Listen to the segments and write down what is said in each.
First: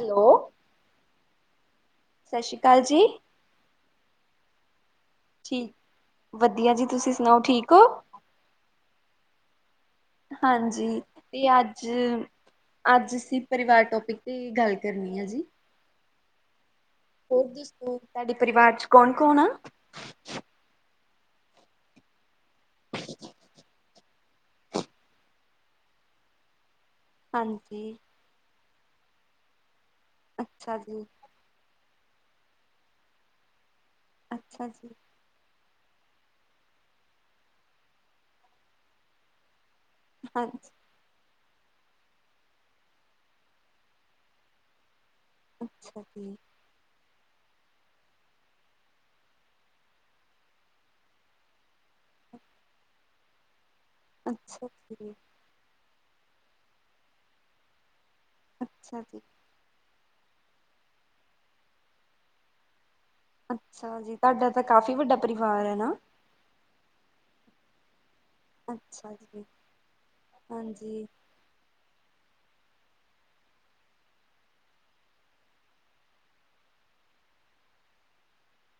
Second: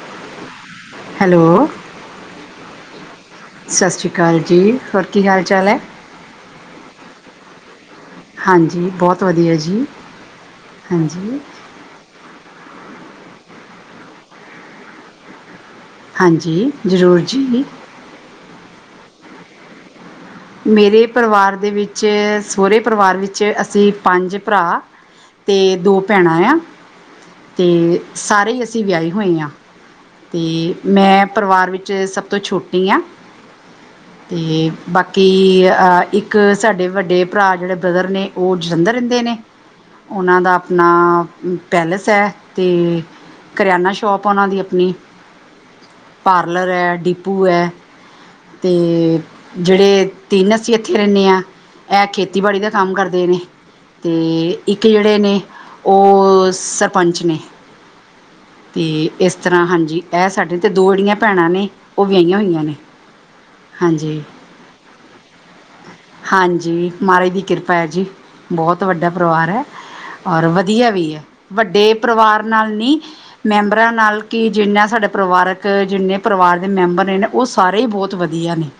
Hello, hello ਸ਼ਸ਼ੀ ਕਾਲ ਜੀ। ਸਾਸ਼੍ਰੀ ਕਾਲ ਜੀ‌ ਹੋਰ ਕੀ ਹਾਲ ਚਾਲ ਠੀਕ, ਹੈ ਵਦੀਆ ਜੀ ਤੁਸੀ ਸਨਾਓ ਠੀਕ ਓ। ਹਾਂਜੀ, ਬੋਤ ਵਦੀਆ ਜੀ, ਹਾਂਜੀ, ਹਾਂਜੀ। ਤੇ ਅੱਜ ਅੱਜ ਅਸੀ ਪਰਿਵਾਰ ਟੋਪਿਕ ਤੇਈ ਗਾਲ ਕਰਨੀ ਆ ਜੀ। ਹਾਂਜੀ। ਜ਼ਰੂਰ ਹੋਰ ਜੀ ਦੱਸੋ ਤਾਡੇ ਪਰਿਵਾਰ ਚ ਕੌਣ, ਕੌਣ ਆ? ਮੇਰੇ ਪਰਵਾਰ ਦੇ ਵਿੱਚ ਸੋਰੇ ਪਰਵਾਰ ਵਿੱਚ ਅਸੀ ਪੰਜ ਪਰਾ ਤੇ ਦੋ ਭੈਣਾਂ ਯਾ। ਤੇ ਹਾਂਜੀ, ਸਾਰੇ ਹੀ ਅਸੀ ਵਆਈ ਹੋਏ ਯਾਂ, ਤੇ ਅੱਛਾ ਜੀ। ਮੈਂ ਪਰਵਾਰ ਵਿੱਚ ਚ ਸਬ ਤੋ ਛੋਟੀ ਆ, ਅੱਛਾ ਤੇ ਜੀ, ਬਾ ਕਿ ਆ ਇੱਕ ਸਾਡੇ ਵੱਡੇ ਭਰਾ ਜੇੜੇ ਬ੍ਰਦਰ ਨੇ ਓ ਜਲੰਧਰ ਰੇਂਦੇ ਨੇ ਓਨਾ ਦਾ ਹਾਂਜੀ, ਅਪਨਾ ਪੈਲਸ ਐ, ਤੇ ਕਰਆਨਾ ਸ਼ੋਪ ਓਨਾਂ ਦੀ ਅਪਨੀ ਅੱਛਾ ਜੀ, ਪਾਰਲਰ ਐ ਡੀਪੂ ਐ, ਤੇ ਜੇੜੇ ਤੇਨ ਅਸੀ ਏਥੇ ਰੇਨੇ ਆਂ, ਐ ਖੇਤੀਬਾੜੀ ਦਾ ਕੰਮ ਕਰਦੇ ਨੇ ਤੇ ਅੱਛਾ ਇੱਕ ਜੀ, ਜੇੜੇ ਨੇ ਓ ਸਰਪੰਚ ਨੇ ਤੇ ਅੱਛਾ ਜੀ। ਏਸ ਤਰਾਂ ਹਾਂਜੀ ਐ ਸਾਡੇ ਤੇ ਦੋੜੀਆਂ ਭੈਨਾ ਨੇ, ਓ ਵਆਂਈਆਂ ਹੋਈਆਂ ਨੇ ਅੱਛਾ ਜੀ, ਹਾਂਜੀ ਤਾਡਾ ਤਾ ਕਾਫ਼ੀ ਵੱਡਾ ਪਰਿਵਾਰ ਐ। ਹਾਂਜੀ, ਮਾਰਾਜ ਦੀ ਕਿਰਪਾ ਐ ਜੀ, ਬੋਤ ਵੱਡਾ ਅੱਛਾ ਜੀ, ਪਰਵਾਰ ਐ ਓਰ ਵਦੀਆ ਹਾਂਜੀ। ਵੀ ਏ, ਵੱਡੇ ਪਰਵਾਰ ਨਾਲ ਨੀ ਮੈਂਬਰਾਂ ਨਾਲ ਕਿ ਜਿੰਨਾ ਸਾਡੇ ਪਰਵਾਰਕ ਜਿੰਨੇ ਪਰਵਾਰ ਦੇ ਮੈਂਬਰ ਨੇ ਓ ਓ ਸਾਰੇ ਹੀ ਬੋਤ ਵਦੀਆ ਨੇ,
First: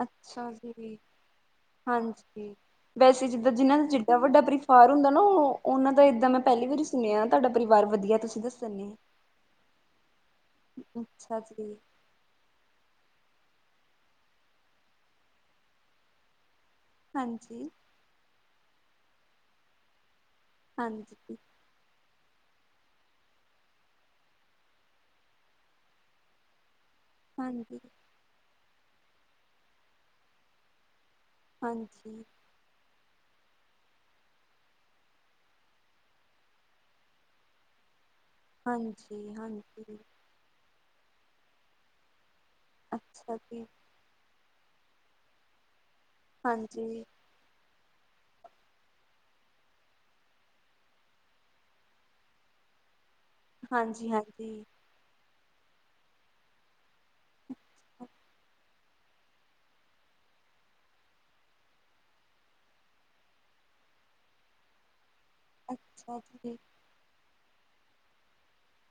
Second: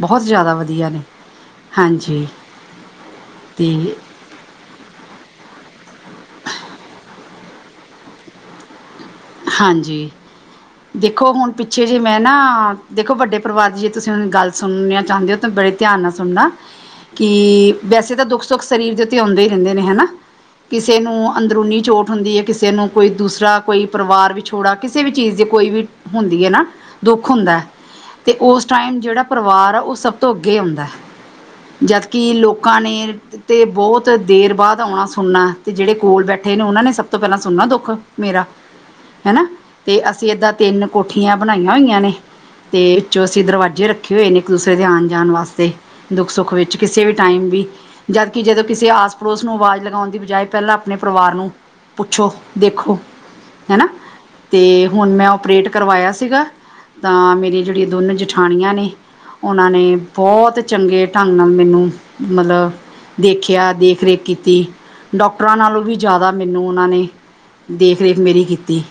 ਬੋਹਤ ਅੱਛਾ ਜੈਦਾ ਵਦੀਆ ਜੀ, ਨੇ। ਹਾਂਜੀ, ਵੈਸੇ ਜਿਦਾਂ ਜਿਨਾਂ ਦਾ ਅਤੇ ਜਿੱਦਾਂ ਵੱਡਾ ਪਰਿਵਾਰ ਹੁੰਦਾ ਨਾ ਓਹ ਓਨਾਂ ਤਾਂ ਏਦਾਂ ਮੈਂ ਪੈਲੀ ਵਾਰੀ ਸੁਣੇਆ ਤਾਡਾ ਪਰਿਵਾਰ ਵਦੀਆ ਤੁਸੀ ਦੱਸਨ ਏ ਹਾਂਜੀ, ਦੇਖੋ ਅੱਛਾ ਹੁਨ ਜੀ ਪਿੱਛੇ ਜੇ ਮੈਂ ਨਾ ਦੇਖੋ ਵੱਡੇ ਪਰਵਾਰ ਜੇ ਤੁਸੀ ਹੁਨ ਗੱਲ ਸੁਨੇਆਂ ਚਾਂਦੇ ਹੋ ਤਾਂ ਬੜੇ ਧਿਆਨ ਨਾਲ ਸੁਨਾ ਕਿ ਹਾਂਜੀ ਵੈਸੇ, ਤਾਂ ਦੁੱਖ ਸੁੱਖ ਸਰੀਰ ਦੇ ਉੱਤੇ ਆਉਂਦੇ ਹੀ ਰਹਿੰਦੇ ਨੇ ਹਨਾ? ਕਿਸੇ ਹਾਂਜੀ ਨੂੰ ਅੰਦਰੂਨੀ ਚੋਟ, ਹੁੰਦੀ ਏ ਕਿਸੇ ਨੂੰ ਕੋਈ ਦੂਸਰਾ ਕੋਈ ਪਰਿਵਾਰ ਵਿਛੋੜਾ, ਕਿਸੇ ਵੀ ਚੀਜ਼ ਦੀ ਕੋਈ ਵੀ ਹੁੰਦੀ ਏ ਨਾ ਦੁੱਖ, ਹੁੰਦਾ ਹੈ ਹਾਂਜੀ ਤੇ ਉਸ ਉਸ ਟਾਈਮ, ਜਿਹੜਾ ਪਰਿਵਾਰ ਆ ਉਹ ਸਭ ਤੋਂ ਅੱਗੇ ਆਉਂਦਾ, ਜਦ ਹਾਂਜੀ ਕਿ ਲੋਕਾਂ ਨ ਤੇ ਬਹੁਤ ਦੇਰ ਬਾਅਦ ਆਉਣਾ। ਸੁਣਨਾ ਤੇ ਜਿਹੜੇ ਕੋਲ ਬੈਠੇ ਨੇ ਉਹਨਾਂ ਨੇ, ਸਭ ਤੋਂ ਪਹਿਲਾਂ ਸੁਣਨਾ ਦੁੱਖ ਮੇਰਾ। ਹਾਂਜੀ, ਹਨਾ ਹਾਂਜੀ। ਤੇ ਅਸੀਂ ਏਦਾਂ ਤਿੰਨ, ਕੋਠੀਆਂ ਬਣਾਈਆਂ ਹੋਈਆਂ ਨੇ, ਤੇ ਵਿੱਚੋਂ ਅੱਛਾ ਅਸੀਂ, ਜੀ ਦਰਵਾਜ਼ੇ ਰੱਖੇ ਹੋਏ ਨੇ। ਇੱਕ ਦੂਸਰੇ ਦੇ ਆਣ ਜਾਣ ਵਾਸਤੇ ਦੁੱਖ ਸੁੱਖ ਵਿੱਚ ਹਾਂਜੀ ਕਿਸੇ ਵੀ ਟਾਈਮ ਵੀ ਜਦਕਿ, ਜਦੋਂ ਕਿਸੇ ਆਸ ਪੜੋਸ ਨੂੰ ਆਵਾਜ਼ ਲਗਾਉਣ ਦੀ ਬਜਾਏ, ਪਹਿਲਾਂ ਆਪਣੇ ਪਰਿਵਾਰ ਨੂੰ ਪੁੱਛੋ, ਦੇਖੋ, ਹੈਨਾ ਹਾਂਜੀ ਹਾਂਜੀ ਤੇ ਹੁਣ ਮੈਂ? ਓਪਰੇਟ, ਕਰਵਾਇਆ ਸੀਗਾ, ਤਾਂ ਮੇਰੀਆਂ ਜਿਹੜੀਆਂ ਦੋਨੇ ਜਠਾਣੀਆਂ, ਨੇ ਉਹਨਾਂ ਨੇ ਬਹੁਤ ਚੰਗੇ ਢੰਗ ਨਾਲ ਮੈਨੂੰ ਮਤਲਬ ਦੇਖਿਆ, ਦੇਖ ਰੇਖ ਕੀਤੀ। ਨੌਕਰਾ, ਨਾਲੋਂ ਵੀ ਅੱਛਾ ਜ਼ਿਆਦਾ, ਜੀ ਮੈਨੂੰ ਉਹਨਾਂ ਨੇ ਦੇਖ ਰੇਖ ਮੇਰੀ ਕੀਤੀ।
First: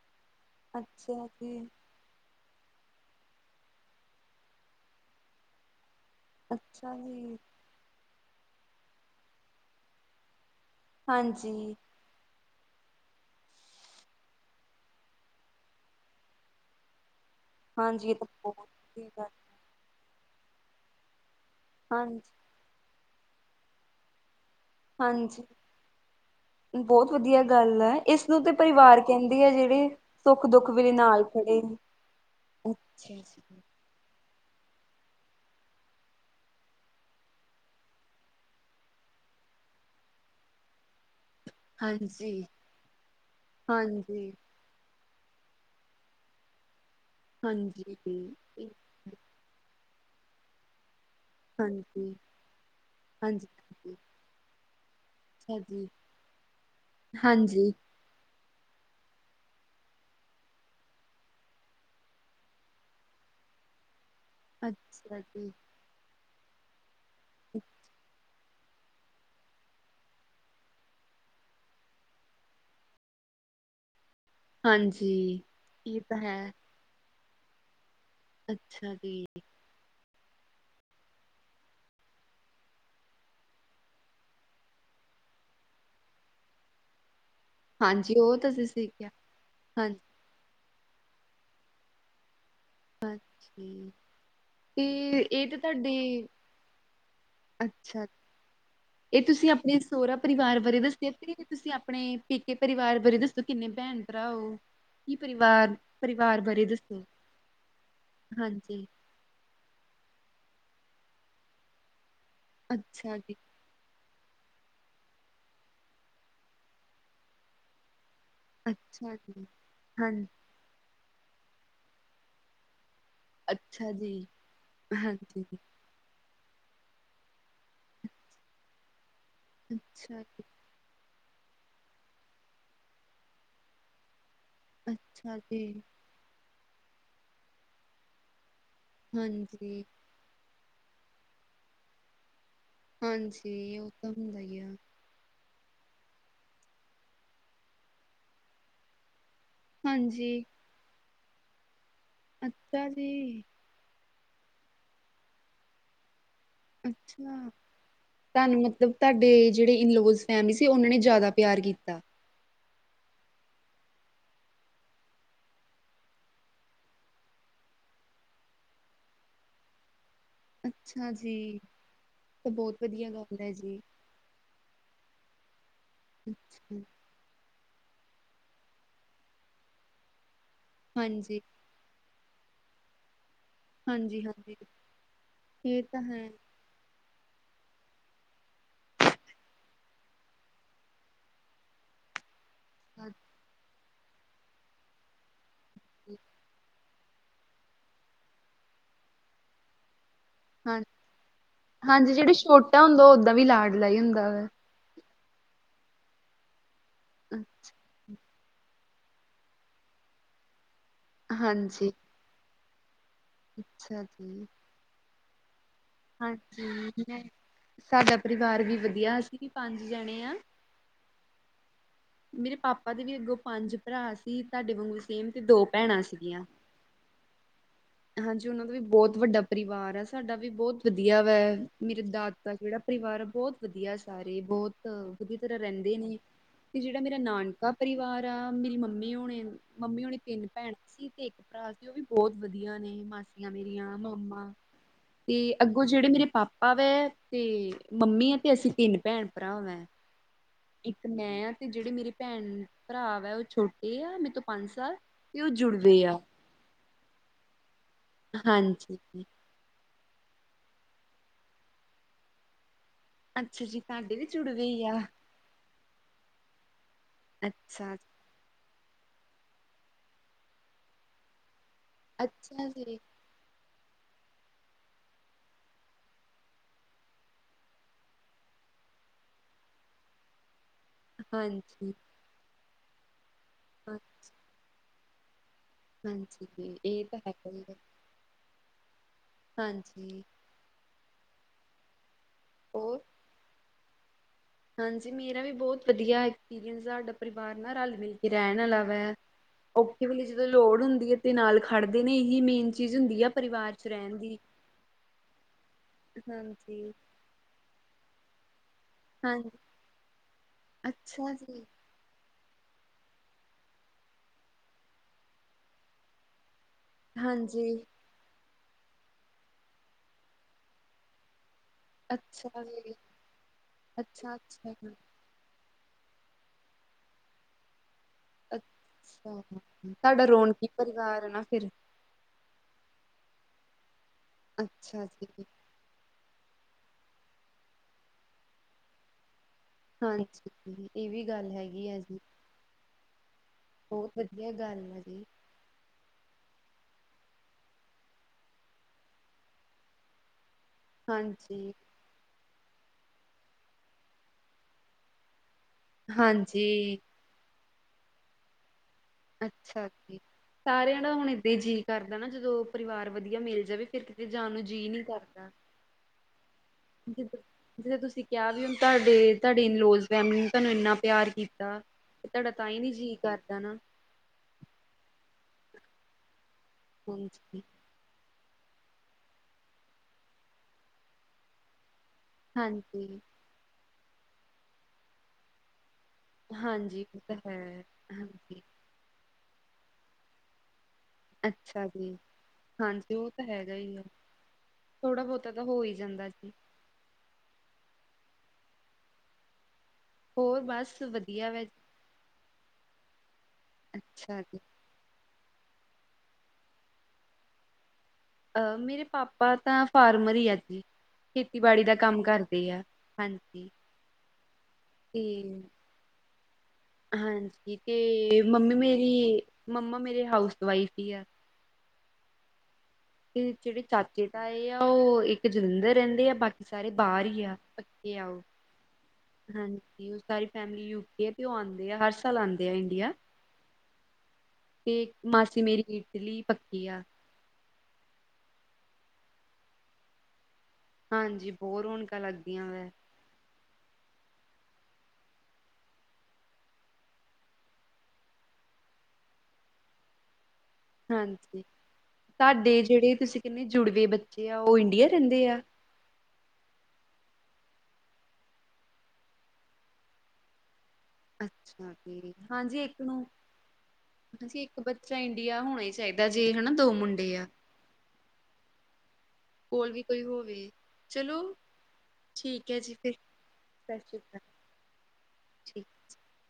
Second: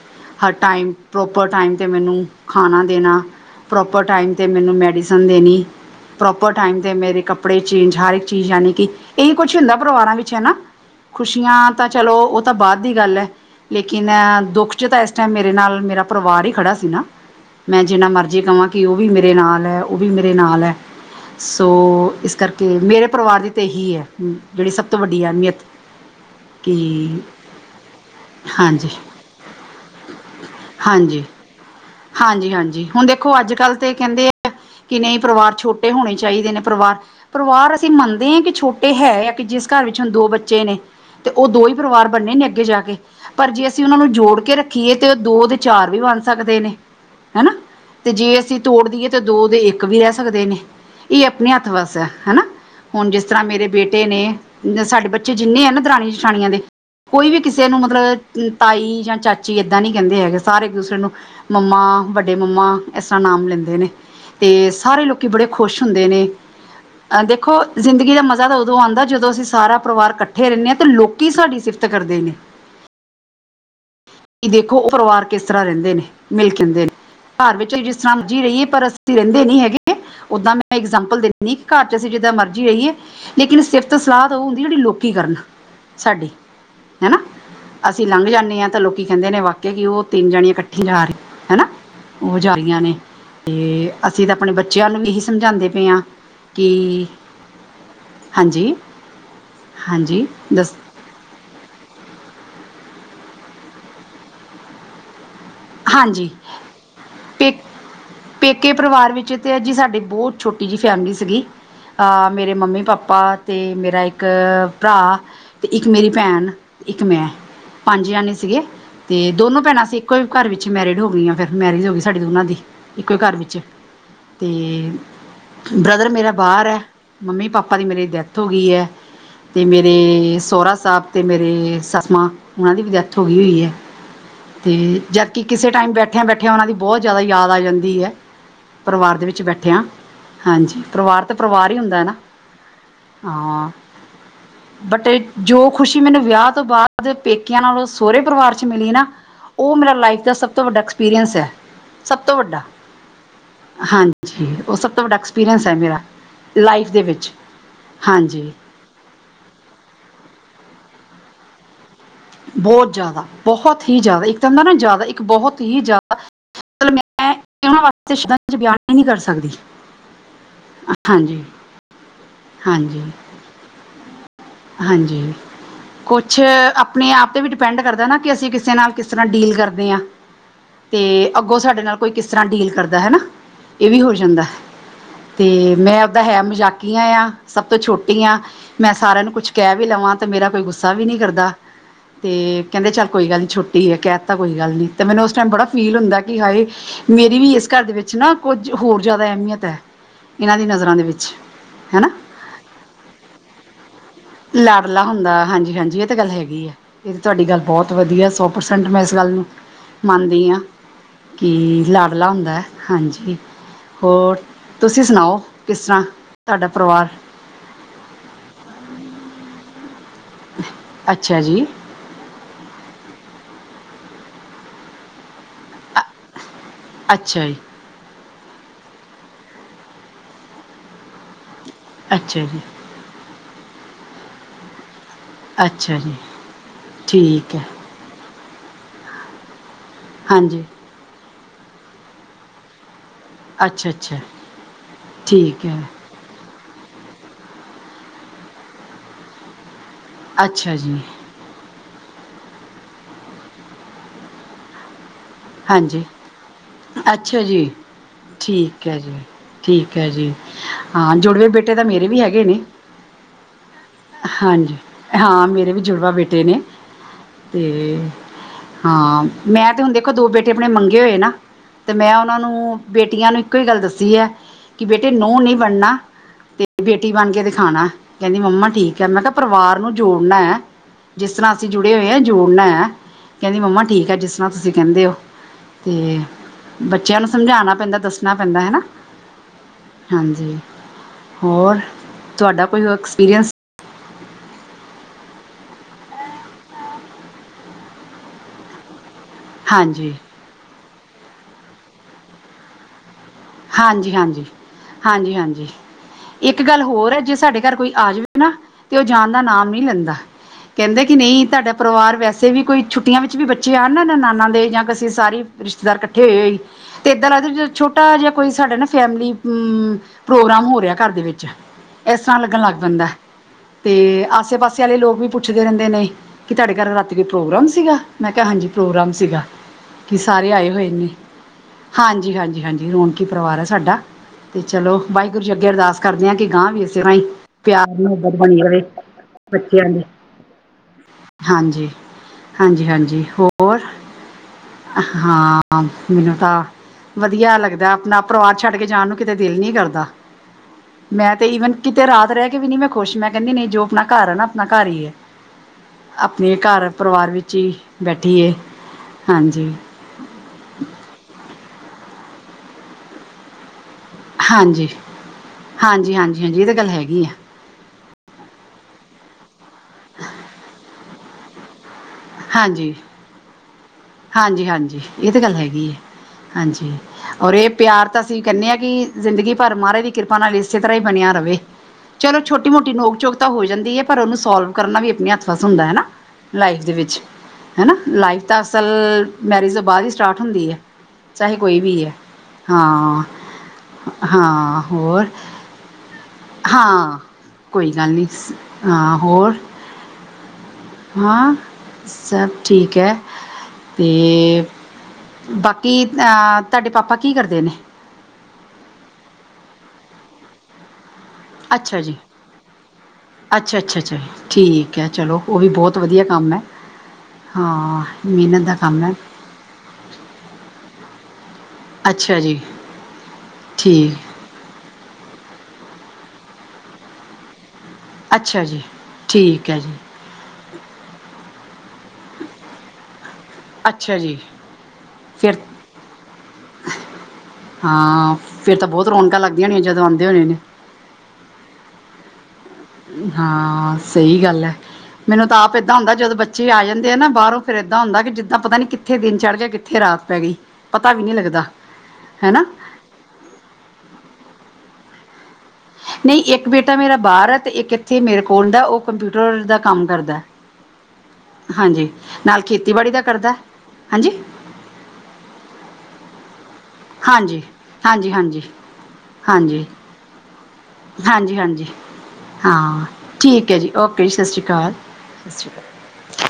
ਹਰ ਟਾਈਮ, ਅੱਛਾ ਪ੍ਰੋਪਰ ਜੀ ਟਾਈਮ 'ਤੇ ਮੈਨੂੰ ਖਾਣਾ ਦੇਣਾ, ਪ੍ਰੋਪਰ ਟਾਈਮ 'ਤੇ ਮੈਨੂੰ ਮੈਡੀਸਨ, ਦੇਣੀ ਪ੍ਰੋਪਰ ਟਾਈਮ, ਦੇ ਅੱਛਾ ਮੇਰੇ ਜੀ ਕੱਪੜੇ, ਚੇਂਜ ਹਰ ਇੱਕ ਚੀਜ਼ ਆਣੀ, ਕਿ ਏ ਕੁਝ ਅਲੱਗ ਪਰਿਵਾਰਾਂ, ਵਿੱਚ ਹੈ ਨਾ। ਹਾਂਜੀ ਖ਼ੁਸ਼ੀਆਂ, ਤਾਂ ਚਲੋ ਉਹ ਤਾਂ ਬਾਅਦ ਦੀ ਗੱਲ ਹੈ। ਲੇਕਿਨ ਦੁੱਖ ਚ ਤਾਂ, ਇਸ ਟਾਈਮ, ਮੇਰੇ ਨਾਲ ਮੇਰਾ ਪਰਿਵਾਰ ਹੀ ਖੜਾ ਸੀ ਨਾ। ਮੈਂ, ਜਿੰਨਾ ਹਾਂਜੀ ਇਹ ਤਾਂ ਮਰਜ਼ੀ ਕਹਾਂ, ਬਹੁਤ ਕਿ ਉਹ ਵੀ ਵਧੀਆ ਗੱਲ 'ਮੇਰੇ ਨਾਲ ਹੈ ਉਹ ਵੀ 'ਮੇਰੇ ਨਾਲ ਹੈ। ਸੋ ਹਾਂਜੀ ਇਸ ਕਰਕੇ ਮੇਰੇ ਪਰਿਵਾਰ ਦੀ, ਤਾਂ ਇਹੀ ਹੈ? ਜਿਹੜੀ ਸਭ ਤੋਂ ਵੱਡੀ ਹਾਂਜੀ ਅਹਿਮੀਅਤ, ਕਿ ਬਹੁਤ ਵਧੀਆ ਗੱਲ ਹੈ ਇਸਨੂੰ ਤੇ ਹਾਂਜੀ। ਪਰਿਵਾਰ ਕਹਿੰਦੇ ਆ ਜਿਹੜੇ ਸੁੱਖ ਦੁੱਖ ਵੇਲੇ ਹਾਂਜੀ, ਨਾਲ ਖੜੇ ਹਾਜੀ--ਹਾਂਜੀ ਹੁਣ ਅੱਛਾ ਦੇਖੋ ਅੱਜ ਜੀ ਕੱਲ੍ਹ ਤੇ ਕਹਿੰਦੇ ਆ ਕਿ ਨਹੀਂ ਪਰਿਵਾਰ ਛੋਟੇ ਹੋਣੇ ਚਾਹੀਦੇ ਨੇ, ਪਰਿਵਾਰ ਪਰਿਵਾਰ ਅਸੀਂ ਮੰਨਦੇ ਅਂ ਕਿ ਛੋਟੇ ਹੈ ਕਿ, ਜਿਸ ਘਰ ਵਿੱਚ, ਹੁਣ ਦੋ ਬੱਚੇ ਨੇ ਤੇ ਉਹ ਦੋ ਹੀ ਪਰਿਵਾਰ ਹਾਂਜੀ ਬੰਨਣੇ ਨੇ, ਅੱਗੇ ਜਾ ਕੇ ਪਰ ਜੇ ਅਸੀਂ, ਉਹਨਾਂ ਨੂੰ ਹਾਂਜੀ ਜੋੜ ਕੇ ਰੱਖੀਏ ਤੇ ਉਹ ਦੋ ਦੇ ਚਾਰ ਵੀ ਬਣ ਸਕਦੇ ਨੇ। ਹਨਾ ਹਾਂਜੀ ਤੇ ਜੇ ਅਸੀਂ ਤੋੜ ਦੀਈਏ ਤੇ ਦੋ ਦੇ ਇੱਕ। ਓ ਵੀ ਰਹਿ ਸਕਦੇ ਨੇ, ਇਹ ਆਪਣੇ ਹੱਥ ਵੱਸ ਹਾਂਜੀ ਹਨਾ। ਹੁਣ ਜਿਸ ਤਰ੍ਹਾਂ ਹਾਂਜੀ ਮੇਰੇ ਬੇਟੇ ਨੇ, ਸਾਡੇ ਬੱਚੇ ਅੱਛਾ ਜਿੰਨੇ ਆ ਨਾ ਜੀ ਦਰਾਨੀਆਂ, ਜਠਾਣੀਆਂ, ਦੇ ਕੋਈ ਵੀ, ਕਿਸੇ ਹਾਂਜੀ ਨੂੰ ਮਤਲਬ ਤਾਈ ਨਾ ਚਾਚੀ ਇੱਦਾਂ ਨਹੀਂ ਕਹਿੰਦੇ ਹੈਗੇ, ਸਾਰੇ ਇੱਕ ਦੂਸਰੇ ਨੂੰ ਮੰਮਾ, ਵੱਡੇ ਮੰਮਾ, ਇਸ ਤਰ੍ਹਾਂ ਨਾਮ ਲੈਂਦੇ ਨੇ। ਤੇ ਸਾਰੇ ਅੱਛਾ ਲੋਕੀ, ਬੜੇ ਜੀ ਖੁਸ਼ ਹੁੰਦੇ ਨੇ ਐ ਦੇਖੋ, ਜ਼ਿੰਦਗੀ ਦਾ ਮਾ ਨਜਰ ਉਦੋਂ ਆਉਂਦਾ ਜਦੋਂ, ਅਸੀ ਸਾਰਾ ਪਰਿਵਾਰ ਇਕੱਠੇ ਰਹਿੰਦੇ, ਆਂ ਤੇ ਲੋਕੀ ਸਾਡੀ ਸਿਫਤ, ਕਰਦੇ ਨੇ। ਤੇ ਦੇਖੋ, ਉਹ ਹਾਂਜੀ ਪਰਿਵਾਰ ਕਿਸ ਤਰ੍ਹਾਂ ਰਹਿੰਦੇ ਇਹ ਨੇ, ਤਾਂ ਹੈ ਮਿਲ ਕੇ ਰਹਿੰਦੇ ਨੇ, ਘਰ ਵਿੱਚ ਸਮਜ਼ ਕੇ ਰਹੀਏ, ਪਰ ਅੱਛਾ ਅਸੀਂ ਜੀ ਰਹਿੰਦੇ ਨਈ, ਹੈਗੇ ਓਦਾਂ, ਮੈਂ ਇਗਜਾਮਪਲ ਦੇਂਨੀ,, ਘਰ 'ਚ ਅਸੀਂ ਜਿੱਦਾਂ ਮਰਜ਼ੀ ਰਹੀਏ, ਲੇਕਿਨ ਸਿਫਤ ਸਲਾਹ ਤਾਂ ਉਹ ਹੁੰਦੀ, ਜਿਹੜੀ ਲੋਕੀ ਕਰਨ। ਸਾਡੀ ਹਨਾ, ਅਸੀਂ ਹਾਂਜੀ ਲੰਘ ਉਹ ਜਾਂਦੇ ਤੁਸੀਂ ਹਾਂ ਤਾਂ, ਲੋਕੀ ਸਿੱਖਿਆ ਕਹਿੰਦੇ ਨੇ ਵਾਕਿਆ ਕਿ ਹਾਂਜੀ ਉਹ ਤਿੰਨ ਜਾਣੇ ਇਕੱਠੀ ਜਾਰੀ ਹਨਾ, ਹੋ ਜਾਏ। ਹਾਂਜੀ ਤੇ ਅਸੀਂ ਤਾਂ, ਆਪਣੇ ਬੱਚਿਆਂ ਨੂੰ ਵੀ ਇਹੀ ਤੇ ਇਹ ਤੇ ਸਮਝਾਉਂਦੇ ਪਏ ਤੁਹਾਡੇ ਹਾਂ, ਕਿ ਅੱਛਾ। ਹਾਂਜੀ ਇਹ ਤੁਸੀਂ, ਆਪਣੇ ਸੋਹਰਾ ਹਾਂਜੀ ਪਰਿਵਾਰ ਦੱਸ ਬਾਰੇ ਦੱਸਿਆ, ਤੇ ਤੁਸੀਂ ਆਪਣੇ ਪੈਕੇ ਪਰਿਵਾਰ ਇੱਕ ਵਾਰੀ, ਦੱਸੋ ਕਿੰਨੇ ਭੈਣ ਭਰਾ ਉ? ਹਾਂਜੀ, ਪੇ ਪੇਕੇ ਹਾਂਜੀ ਪਰਿਵਾਰ ਵਿੱਚ, ਤੇ ਹੈ ਜੀ ਸਾਡੇ ਬਹੁਤ ਛੋਟੀ ਜਿਹੀ ਫੈਮਿਲੀ ਸੀਗੀ, ਮੇਰੇ ਅੱਛਾ ਮੰਮੀ--ਪਾਪਾ ਜੀ ਅਤੇ, ਮੇਰਾ ਇੱਕ ਇੱਕ ਭਰਾ, ਇਕ ਮੇਰੀ ਭੈਣ, ਇਕ ਮੈਂ, ਪੰਜ ਚਿਆ, ਅੱਛਾ ਤੇ ਜੀ ਦੋਨੋ ਭੈਣਾਂ ਸੀ ਹਾਂ ਇੱਕੋ ਘਰ ਵਿੱਚ ਮੈਰਿਡ ਹੋ ਗਈਆਂ, ਫਿਰ ਮੈਰਿਜ ਹੋ ਗਈ, ਸਾਡੀ ਦੋਨਾਂ ਦੀ ਇੱਕੋ ਘਰ ਵਿੱਚ, ਅੱਛਾ ਜੀ ਅਤੇ ਹਾਂਜੀ ਬ੍ਰਦਰ ਮੇਰਾ ਬਾਹਰ ਹੈ ਮੰਮੀ--ਪਾਪਾ ਮੇਰੇ ਦੀ ਡੈਥ ਹੋ ਗਈ ਹੈ, ਤੇ ਮੇਰੇ ਅੱਛਾ ਜੀ ਸੋਹਰਾ ਸਾਹਿਬ ਤੇ ਮੇਰੇ ਸੱਸ ਮਾਂ ਉਹਨਾਂ ਦੀ ਵੀ ਡੈਥ ਹੋ ਗਈ ਹੋਈ ਐ, ਤੇ ਅੱਛਾ ਜੀ ਕਿਸੇ ਟਾਈਮ ਬੈਠਿਆਂ ਬੈਠਿਆਂ ਉਹਨਾਂ ਦੀ ਬਹੁਤ ਜ਼ਿਆਦਾ ਯਾਦ ਆ ਜਾਂਦੀ ਐ। ਪਰਿਵਾਰ ਦੇ ਵਿੱਚ ਬੈਠੇਆ, ਹਾਂਜੀ ਹਾਂਜੀ, ਪਰਵਾਰ ਤੇ ਪਰਵਾਰ ਹੀ ਹੁੰਦਾ ਹੈ ਨਾ। ਹਾਂ ਹਾਂਜੀ, ਉਹ ਤਾਂ ਹੁੰਦਾ ਈ ਆਂ। ਬਟ ਜੋ ਖੁਸ਼ੀ ਮੈਨੂੰ ਵਿਆਹ ਤੋਂ ਬਾਦ ਪੇਕਿਆਂ ਨਾਲੋਂ ਸੋਹੁਰੇ ਪਰਿਵਾਰ ਚ ਮਿਲੀ ਨਾ ਉਹ ਮੇਰਾ ਲਾਈਫ ਦਾ ਹਾਂਜੀ ਸਭ ਤੋਂ ਵੱਡਾ ਐਕਸਪੀਰੀਅੰਸ ਹੈ ਸਭ ਤੋਂ ਵੱਡਾ, ਅੱਛਾ ਜੀ ਹਾਂਜੀ। ਜੀ, ਉਹ ਸਭ ਤੋਂ ਵੱਡਾ ਐਕਸਪੀਰੀਅੰਸ ਹੈ ਮੇਰਾ। ਲਾਈਫ ਦੇ ਵਿੱਚ ਅੱਛਾ, ਹਾਂਜੀ ਤੁਹਾਨੂੰ ਮਤਲਬ ਤੁਹਾਡੇ ਜਿਹੜੇ ਇਨ ਲਾਜ਼ ਫੈਮਿਲੀ ਸੀ ਗੀ ਉਹਨਾਂ ਨੇ ਜ਼ਿਆਦਾ ਪਿਆਰ ਕੀਤਾ। ਬਹੁਤ ਜਾਦਾ, ਬਹੁਤ ਹੀ ਜਾਦਾ, ਇੱਕ ਤਾਂ ਹੁੰਦਾ ਨਾ ਜਾਦਾ ਇੱਕ ਬਹੁਤ ਹੀ ਜਾਦਾ ਵਾਸਤੇ ਸ਼ਬਦਾਂ ਚ ਬਿਆਨ ਨਹੀਂ ਕਰ ਸਕਦੀ। ਅੱਛਾ ਹਾਂਜੀ ਜੀ, ਤਾਂ ਬਹੁਤ ਹਾਂਜੀ ਵਧੀਆ ਗੱਲ ਹੈ ਜੀ। ਹਾਂਜੀ ਕੁਛ ਅੱਛਾ ਆਪਣੇ ਆਪ ਤੇ ਵੀ ਡਿਪੈਂਡ ਕਰਦਾ ਨਾ ਕਿ ਅਸੀਂ ਕਿਸੇ ਨਾਲ ਕਿਸ ਰਾ ਡੀਲ ਕਰਦੇ ਹਾਂ। ਤੇ ਹਾਂਜੀ ਅੱਗੋਂ ਸਾਡੇ ਨਾਲ ਕੋਈ ਕਿਸ ਤਰ੍ਹਾਂ ਡੀਲ ਕਰਦਾ ਹੈਨਾ। ਇਹ ਵੀ ਹੋ ਜਾਂਦਾ ਹਾਂਜੀ-ਹਾਂਜੀ ਤੇ ਇਹ ਤਾਂ ਮੈਂ ਉਹਦਾ ਹੈ ਮਜ਼ਾਕੀਆਂ ਆ ਸਭ ਤੋਂ ਛੋਟੀ ਆ, ਮੈਂ ਸਾਰਿਆਂ ਨੂੰ ਕੁਛ ਕਹਿ ਵੀ ਲਵਾਂ ਤੇ ਮੇਰਾ ਕੋਈ ਗੁੱਸਾ ਵੀ ਨਹੀਂ ਕਰਦਾ। ਤੇ ਕਹਿੰਦੇ ਚੱਲ ਹਾਂਜੀ ਕੋਈ ਗੱਲ ਨ ਛੋਟੀ ਏ, ਕਹਿ ਤਾ ਕੋਈ ਗੱਲ ਨੀ, ਤੇ ਮੈਨੂੰ ਉਸ ਟਾਈਮ ਬੜਾ ਫੀਲ ਹੁੰਦਾ ਕਿ ਹਾਏ ਮੇਰੀ ਵੀ ਇਸ ਕਾਰ ਦੇ ਵਿੱਚ ਨਾ ਕੁੱਝ ਹੋਰ ਜਾਦਾ ਅਹਿਮੀਅਤ ਹੈ ਇਹਨਾਂ ਦੀ ਹਾਂ ਨਜ਼ਰਾਂ ਦੇ ਵਿੱਚ। ਹਨਾ ਹਾਂਜੀ, ਜਿਹੜਾ ਛੋਟਾ ਹੁੰਦਾ ਉਹ ਓਦਾਂ ਵੀ ਲਾਡਲਾ ਹੀ ਹੁੰਦਾ ਵਾ। ਦਾ ਹਾਂਜੀ, ਹਾਂਜੀ ਇਹ ਤਾਂ ਗੱਲ ਹੈਗੀ ਹੈ ਇਹ ਤੇ ਤੁਹਾਡੀ ਗੱਲ ਬਹੁਤ ਵਧੀਆ ਸਭ ਪਰਸੈਂਟ ਮੈਂ ਇਸ ਗੱਲ ਨੂੰ ਮੰਨਦੀ ਹਾਂ ਕਿ ਹਾਂਜੀ ਲਾਡਲਾ ਹੁੰਦਾ, ਹਾਂਜੀ। ਅੱਛਾ ਹੋਰ ਜੀ। ਤੁਸੀਂ ਸੁਣਾਓ? ਕਿਸ ਤਰ੍ਹਾਂ ਤੁਹਾਡਾ ਹਾਂਜੀ, ਪਰਿਵਾਰ ਮੈਂ ਸਾਡਾ ਪਰਿਵਾਰ ਵੀ ਵਧੀਆ ਅਸੀ ਵੀ ਪੰਜ ਜਣੇ ਆ ਅੱਛਾ ਜੀ। ਮੇਰੇ ਪਾਪਾ ਦੇ ਵੀ ਅੱਗੋਂ ਪੰਜ ਭਰਾ ਸੀ, ਤੁਹਾਡੇ ਵਾਂਗੂ ਸੇਮ ਤੇ ਦੋ ਪੈਣਾਂ ਸੀਗੀਆਂ। ਅੱਛਾ ਜੀ। ਹਾਂਜੀ, ਉਹਨਾਂ ਦਾ ਵੀ ਬਹੁਤ ਵੱਡਾ ਪਰਿਵਾਰ ਹੈ, ਸਾਡਾ ਵੀ ਬਹੁਤ ਵਧੀਆ ਵਾ ਮੇਰੇ ਅੱਛਾ ਦਾਦਾ ਜੀ ਜਿਹੜਾ ਪਰਿਵਾਰ ਆ ਬਹੁਤ ਵਧੀਆ ਸਾਰੇ ਬਹੁਤ ਵਧੀਆ ਤਰ੍ਹਾਂ ਰਹਿੰਦੇ ਅੱਛਾ ਜੀ ਨੇ। ਤੇ ਜਿਹੜਾ ਮੇਰਾ ਠੀਕ ਹੈ ਨਾਨਕਾ ਪਰਿਵਾਰ ਆ ਮੇਰੀ ਮੰਮੀ ਹੋਣੇ ਮੰਮੀ ਹੋਣੇ ਤਿੰਨ ਹਾਂਜੀ ਪੈਣ ਸੀ ਤੇ ਇਕ ਪਰਾ ਸੀ, ਉਹ ਵੀ ਬਹੁਤ ਵਧੀਆ ਨੇ ਮਾ ਮਾਸੀਆਂ ਅੱਛਾ ਮੇਰੀਆਂ ਅੱਛਾ ਮਮਾ ਤੇ ਠੀਕ ਹੈ ਅੱਗੋਂ ਜਿਹੜੇ ਮੇਰੇ ਪਾਪਾ ਪਾ ਵੈ ਤੇ ਮੰਮੀ ਹੈ ਤੇ ਅਸੀਂ ਤਿੰਨ ਪੈਣ ਪਰਾਵਾਂ ਅੱਛਾ ਜੀ। ਤੇ ਜਿਹੜੇ ਮੇਰੀ ਪੈਣ ਪਰਾ ਵ ਉਹ ਛੋਟੇ ਆ ਮੇਰੇ ਤੋਂ ਪੰਜ ਸਾਲ। ਤੇ ਉਹ ਹਾਂਜੀ, ਜੁੜਵੇ ਆ ਅੱਛਾ ਜੀ। ਠੀਕ ਹਾਂਜੀ। ਹੈ ਜੀ ਠੀਕ ਹੈ ਜੀ, ਹਾਂ ਜੁੜਵੇ ਬੇਟੇ ਤਾਂ ਮੇਰੇ ਵੀ ਹੈਗੇ ਨੇ। ਅੱਛਾ ਜੀ ਤੁਹਾਡੇ ਵੀ ਜੁੜਵੇ ਹਾਂਜੀ, ਹੀ ਆ ਹਾਂ, ਮੇਰੇ ਵੀ ਜੁੜਵਾ ਬੇਟੇ ਨੇ। ਤੇ ਅੱਛਾ ਹਾਂ ਮੈਂ ਤੇ ਹੁਣ ਦੇਖੋ ਦੋ ਬੇਟੇ ਆਪਣੇ ਮੰਗੇ ਹੋਏ ਨਾ। ਤੇ ਮੈਂ ਉਹਨਾਂ ਅੱਛਾ ਨੂੰ ਜੀ ਬੇਟੀਆਂ ਨੂੰ ਇੱਕੋ ਹੀ ਗੱਲ ਦੱਸੀ ਹੈ ਕਿ ਬੇਟੇ ਨੂੰਹ ਨਹੀਂ ਬਣਨਾ ਤੇ ਬੇਟੀ ਬਣ ਕੇ ਦਿਖਾਣਾ, ਕਹਿੰਦੀ ਮੰਮਾ ਠੀਕ ਹੈ, ਮੈਂ ਕਿਹਾ ਪਰਿਵਾਰ ਨੂੰ ਜੋੜਨਾ ਐ। ਜਿਸ ਤਰ੍ਹਾਂ ਅਸੀਂ ਜੁੜੇ ਹਾਂਜੀ ਹੋਏ ਹਾਂ, ਜੋੜਨਾ ਐ। ਕਹਿੰਦੀ ਮੰਮਾ ਹਾਂ- ਠੀਕ ਹੈ, ਜਿਸ ਰਾ ਤੁਸੀਂ ਕਹਿੰਦੇ ਹੋ। ਤੇ ਹਾਂਜੀ ਇਹ ਬੱਚਿਆਂ ਤਾਂ ਨੂੰ ਹੈਗਾ ਹੀ ਸਮਝਾਣਾ ਹੈ। ਪੈਂਦਾ ਦੱਸਣਾ ਪੈਂਦਾ ਹੈ ਨਾ। ਹਾਂਜੀ। ਹੋਰ ਤੁਹਾਡਾ ਕੋਈ ਹੋਰ ਐਕਸਪੀਰੀਅੰਸ। ਹਾਂਜੀ, ਮੇਰਾ ਵੀ ਬਹੁਤ ਵਧੀਆ ਐਕਸਪੀਰੀਅੰਸ ਸਾਡਾ ਪਰਿਵਾਰ ਨਾ ਰਲ ਮਿਲ ਕੇ ਰਹਿਣ ਵਾਲਾ ਵਾ ਔਖੇ ਹਾਂਜੀ ਵੇਲੇ ਜਦੋਂ ਲੋੜ ਹੁੰਦੀ ਐ ਤੇ ਨਾਲ ਖੜਦੇ ਨੇ ਇਹੀ ਮੇਨ ਚੀਜ਼ ਹੁੰਦੀ ਆ। ਪਰਿਵਾਰ ਚ ਹਾਂਜੀ, ਰਹਿਣ ਦੀ ਹਾਂਜੀ, ਹਾਂਜੀ, ਹਾਂਜੀ, ਇੱਕ ਗੱਲ ਹਾਂਜੀ ਹੋਰ ਹੈ ਜੇ ਸਾਡੇ ਘਰ ਕੋਈ ਆ ਜਾਵੇ ਤੇ ਉਹ ਜਾਣ ਦਾ ਹਾਂਜੀ ਨਾਮ ਨੀ ਲੈਂਦਾ, ਕਹਿੰਦੇ ਕਿ ਅੱਛਾ ਨਹੀਂ ਜੀ ਤੁਹਾਡਾ ਪਰਿਵਾਰ ਵੈਸੇ ਸੇ ਵੀ ਕੋਈ ਛੁੱਟੀਆਂ ਵਿੱਚ ਵੀ ਬੱਚੇ ਆਣ ਨਾ ਨਨਾਨਾਂ ਦੇ ਜਾਂ ਕਿਸਸੀ ਸਾਰੇ ਰਿਸ਼ਤੇਦਾਰ ਇਕੱਠੇ ਹੋਏ ਹੋਈ ਤੇ ਇਧਰ ਆਧ ਹਾਂਜੀ ਛੋਟਾ ਜਹਾ ਕੋਈ ਸਾਡਾ ਨਾ ਫੈਮਲੀ ਪ੍ਰੋਗਰਾਮ ਹੋ ਰਿਹਾ ਕਾਰ ਦੇ ਵਿੱਚ। ਇਸ ਤਰ੍ਹਾਂ ਲਗਣ ਅੱਛਾ ਲਗ ਜੀ ਪੈਦਾ ਅੱਛਾ ਆਸੇ ਅੱਛਾ ਪਾਸੇ ਵੀ ਲੋਕ ਵੀ ਪੁੱਛ ਰਹਿੰਦੇ ਨੇ ਕਿ ਤੁਹਾਡੇ ਕਾਰ ਰਾਤੀ ਕੋਈ ਪ੍ਰੋਗਰਾਮ ਸੀਗਾ। ਮੈਂ ਕਿਹਾ ਹਾਂਜੀ ਪ੍ਰੋਗਰਾਮ ਅੱਛਾ, ਸੀਗਾ ਕਿ ਤੁਹਾਡਾ ਸਾਰੇ ਰੌਣਕੀ ਆਏ ਹੋਏ ਨੇ ਪਰਿਵਾਰ ਏ ਨਾ ਫਿਰ। ਹਾਂਜੀ, ਹਾਂਜੀ, ਹਾਂਜੀ, ਰੌਣਕੀ ਪਰਿਵਾਰ ਹੈ ਸਾਡਾ, ਤੇ ਚਲੋ ਵਾਹਿਗੁਰੂ ਜੀ ਅੱਗੇ ਅਰਦਾਸ ਕਰਦੇ ਹਾਂ। ਗਾਂਹ ਵੀ ਇਸ ਤਰ੍ਹਾਂ ਹੀ ਪਿਆਰ ਮੋਹਬਤ ਬਣਿਆ ਰੇ। ਹਾਂਜੀ, ਇਹ ਵੀ ਗੱਲ ਹੈਗੀ ਹਾਂਜੀ ਆ ਜੀ। ਹਾਂਜੀ, ਹਾਂਜੀ, ਹੋਰ ਬਹੁਤ ਵਧੀਆ ਗੱਲ ਆ ਜੀ ਹਾਂ ਮੈਨੂੰ ਤਾਂ ਵਧੀਆ ਲੱਗਦਾ ਆਪਣਾ ਪਰਿਵਾਰ ਛੱਡ ਕੇ ਜਾਣ ਨੂੰ ਕਿਤੇ ਦਿਲ ਨੀ ਕਰਦਾ। ਮੈਂ ਤੇ ਹਾਂਜੀ ਈਵਨ ਕਿਤੇ ਰਾਤ ਰਹਿ ਕੇ ਵੀ ਨੀ ਮੈਂ ਖੁਸ਼, ਮੈਂ ਕਹਿਣੀ ਨਹੀਂ ਜੋ ਆਪਣਾ ਕਾਰ ਆ ਨਾ ਆਪਣਾ ਕਾਰ ਹੀ ਐ। ਆਪਣੇ ਹਾਂਜੀ ਘਰ ਪਰਿਵਾਰ ਵਿੱਚ ਹੀ ਬੈਠੀਏ। ਹਾਂਜੀ ਅੱਛਾ ਜੀ, ਸਾਰਿਆਂ ਦਾ ਹੁਣ ਏਦਾਂ ਹੀ ਜੀਅ ਕਰਦਾ ਨਾ ਜਦੋਂ ਪਰਿਵਾਰ ਵਧੀਆ ਮਿਲ ਜਵੇ ਫਿਰ ਕਿਤੇ ਜਾਣ ਨੂੰ ਹਾਂਜੀ ਜੀਅ ਨਹੀਂ ਕਰਦਾ। ਹਾਂਜੀ ਹਾਂਜੀ, ਹਾਂਜੀ ਏ ਤਾ ਗੱਲ ਹੈ। ਜ ਜਿੱਦ ਤੁਸੀਂ ਕਿਹਾ ਵੀ ਹਣ ਤੁਹਾਡੇ ਤੁਹਾਡੀ ਇਨਲੋਜ਼ ਫੈਮਿਲੀ ਨੂੰ ਤੁਹਾਨੂੰ ਇੰਨਾ ਪਿਆਰ ਕੀਤ ਤੇ ਤੁਹਾਡਾ ਤਾਂ ਹੀ ਨੀ ਹਾਂਜੀ ਜੀਅ ਕਰਦਾ ਨਾ। ਹਾਂਜੀ, ਹਾਂਜੀ, ਇਹ ਤੇ ਗੱਲ ਹੈਗੀ ਐ, ਹਾਂਜੀ, ਔਰ ਹਾਂਜੀ। ਇਹ ਪਿਆਰ ਤਾਂ ਅਸੀਂ ਕਹਿੰਣੇ ਹਾਂ ਕਿ ਜ਼ਿੰਦਗੀ ਪਾਰ ਮਹਾਰਾਜ ਦੀ ਕਿਰਪਾ ਨਾਲ ਇਸੇ ਤਰ੍ਹਾਂ ਹੀ ਬਣਿਆ ਰਹੇ। ਚਲੋ ਛੋਟੀ ਮੋਟੀ ਨੋਕ ਹਾਂਜੀ, ਚੋਕ ਤਾਂ ਹੋ ਜਾਂਦੀ ਐ, ਪਰ ਉਹਨੂੰ ਸੋਲਵ ਕਰਨਾ ਵੀ ਆਪਣੀ ਹੱਥ ਵਸ ਹੁੰਦਾ ਹੈ ਨਾ। ਲਾਈਫ ਦੇ ਹਾਂਜੀ ਵਿੱਚ, ਉਹ ਤਾਂ ਹੈ ਹੇਨਾ ਲਾਈਫ ਤਾਂ ਹਾਂਜੀ ਅਸਲ ਮੈਰਿਜ ਤੋਂ ਬਾਅਦ ਹੀ ਸਟਾਰਟ ਹੁੰਦੀ ਐ। ਅੱਛਾ ਜੀ। ਹਾਂਜੀ ਹਾਂ, ਉਹ ਤਾਂ ਹੈਗਾ ਹੀ ਆ ਹਾਂ, ਥੋੜਾ ਹੋਰ ਬਹੁਤਾ ਤਾਂ ਹੋ ਹੀ ਜਾਂਦਾ ਜੀ ਹਾਂ। ਕੋਈ ਗੱਲ ਨਹੀਂ, ਸ ਹਾਂ ਹੋਰ? ਹੋਰ ਬਸ ਵਧੀਆ ਹਾਂ ਵਾ ਸਭ ਠੀਕ ਹੈ ਅੱਛਾ ਜੀ ਅਤੇ ਬਾਕੀ ਅਹ ਤੁਹਾਡੇ ਪਾਪਾ ਕੀ ਕਰਦੇ ਨੇ? ਅਹ ਮੇਰੇ ਪਾਪਾ ਤਾਂ ਫਾਰਮਰ ਹੀ ਆ ਜੀ ਖੇਤੀਬਾੜੀ ਦਾ ਅੱਛਾ ਜੀ, ਕੰਮ ਕਰਦੇ ਆ ਹਾਂਜੀ। ਅੱਛਾ, ਅੱਛਾ, ਅੱਛਾ, ਠੀਕ ਹੈ ਚਲੋ, ਤੇ ਉਹ ਵੀ ਬੋਤ ਵਧੀਆ ਕੰਮ ਹੈ। ਹਾਂਜੀ, ਹਾਂ ਤੇ ਮਿਹਨਤ ਮੰਮੀ ਦਾ ਕੰਮ ਹੈ ਮੇਰੀ ਮੰਮਾ ਮੇਰੇ ਹਾਊਸਵਾਈਫ ਹੀ ਆ। ਅੱਛਾ ਜੀ। ਤੇ ਜਿਹੜੇ ਠੀਕ ਚਾਚੇ ਤਾਏ ਆ ਉਹ ਇੱਕ ਜਲੰਧਰ ਰਹਿੰਦੇ ਆ ਬਾਕੀ ਸਾਰੇ ਬਾਹਰ ਹੀ ਆ। ਪੱਕੇ ਆ ਉਹ ਅੱਛਾ ਜੀ, ਠੀਕ ਹੈ ਜੀ। ਹਾਂਜੀ ਉਹ ਸਾਰੀ ਫੈਮਿਲੀ ਯੂਕੇ ਹੈ, ਤੇ ਉਹ ਆਂਦੇ ਆ ਹਰ ਸਾਲ ਆਂਦੇ ਆ ਇੰਡੀਆ। ਅੱਛਾ ਜੀ ਤੇ ਫਿਰ ਮਾਸੀ ਮੇਰੀ ਇਟਲੀ ਪੱਕੀ ਆ। ਹਾਂ, ਫਿਰ ਤਾਂ ਬਹੁਤ ਰੌਣਕਾਂ ਲੱਗਦੀਆਂ ਹੋਣੀਆਂ ਜਦੋਂ ਆਂਦੇ ਹੋਣੇ ਨੇ। ਹਾਂਜੀ, ਬੋਹ ਰੋਣਕਾਂ ਲੱਗਦੀਆਂ ਵਾ। ਹਾਂ, ਸਹੀ ਗੱਲ ਐ। ਮੈਨੂੰ ਤਾਂ ਆਪ ਏਦਾਂ ਹੁੰਦਾ ਜਦੋਂ ਬੱਚੇ ਆ ਜਾਂਦੇ ਆ ਨਾ ਬਾਹਰੋਂ ਫੇ ਏਦਾਂ ਹੁੰਦਾ ਕਿ ਜਿੱਦਾਂ ਪਤਾ ਨ ਕਿੱਥੇ ਦਿਨ ਚੜ੍ਹ ਗਿਆ ਕਿੱਥੇ ਰਾ ਤ ਪੈ ਗਈ। ਪਤਾ ਵੀ ਨਹੀਂ ਹਾਂਜੀ ਲੱਗਦਾ ਹੈ ਨਾ ਤੁਹਾਡੇ ਜਿਹੜੇ ਤੁਸੀਂ ਕਹਿੰਦੇ ਜੁੜਵੇ ਬੱਚੇ ਆ ਉਹ ਡੀਆ ਰਹਿੰਦੇ ਆ। ਨਹੀਂ ਇੱਕ ਬੇਟਾ ਮੇਰਾ ਬਾਹਰ ਆ ਤੇ ਇੱਕ ਇੱਥੇ ਮੇਰੇ ਕੋਲ ਦਾ ਉਹ ਕੰਪਿਊਟਰ ਦਾ ਕੰਮ ਕਰਦਾ। ਅੱਛਾ, ਹਾਂਜੀ ਨਾਲ ਹਾਂਜੀ, ਇੱਕ ਖੇਤੀਬਾੜੀ ਦਾ ਨੂੰ ਕਰਦਾ ਹਾਂਜੀ, ਇੱਕ ਬੱਚਾ ਇੰਡੀਆ ਹੋਣਾ ਹੀ ਚਾਹੀਦਾ ਜੇ ਹਨਾ। ਦੋ ਮੁੰਡੇ ਆ। ਹਾਂਜੀ ਹਾਂਜੀ ਹਾਂਜੀ ਹਾਂਜੀ ਕੋਲ ਵੀ ਕੋਈ ਹੋਵੇ ਚਲੋ ਹਾਂਜੀ ਹਾਂਜੀ ਠੀਕ ਹੈ ਜੀ ਹਾਂ ਫਿਰ ਠੀਕ ਹੈ ਜੀ ਓਕੇ ਜੀ ਸਤਿ ਸ਼੍ਰੀ ਅਕਾਲ ਅਿ ਜੀ ਸ਼੍ਰੀਕਕਾਲ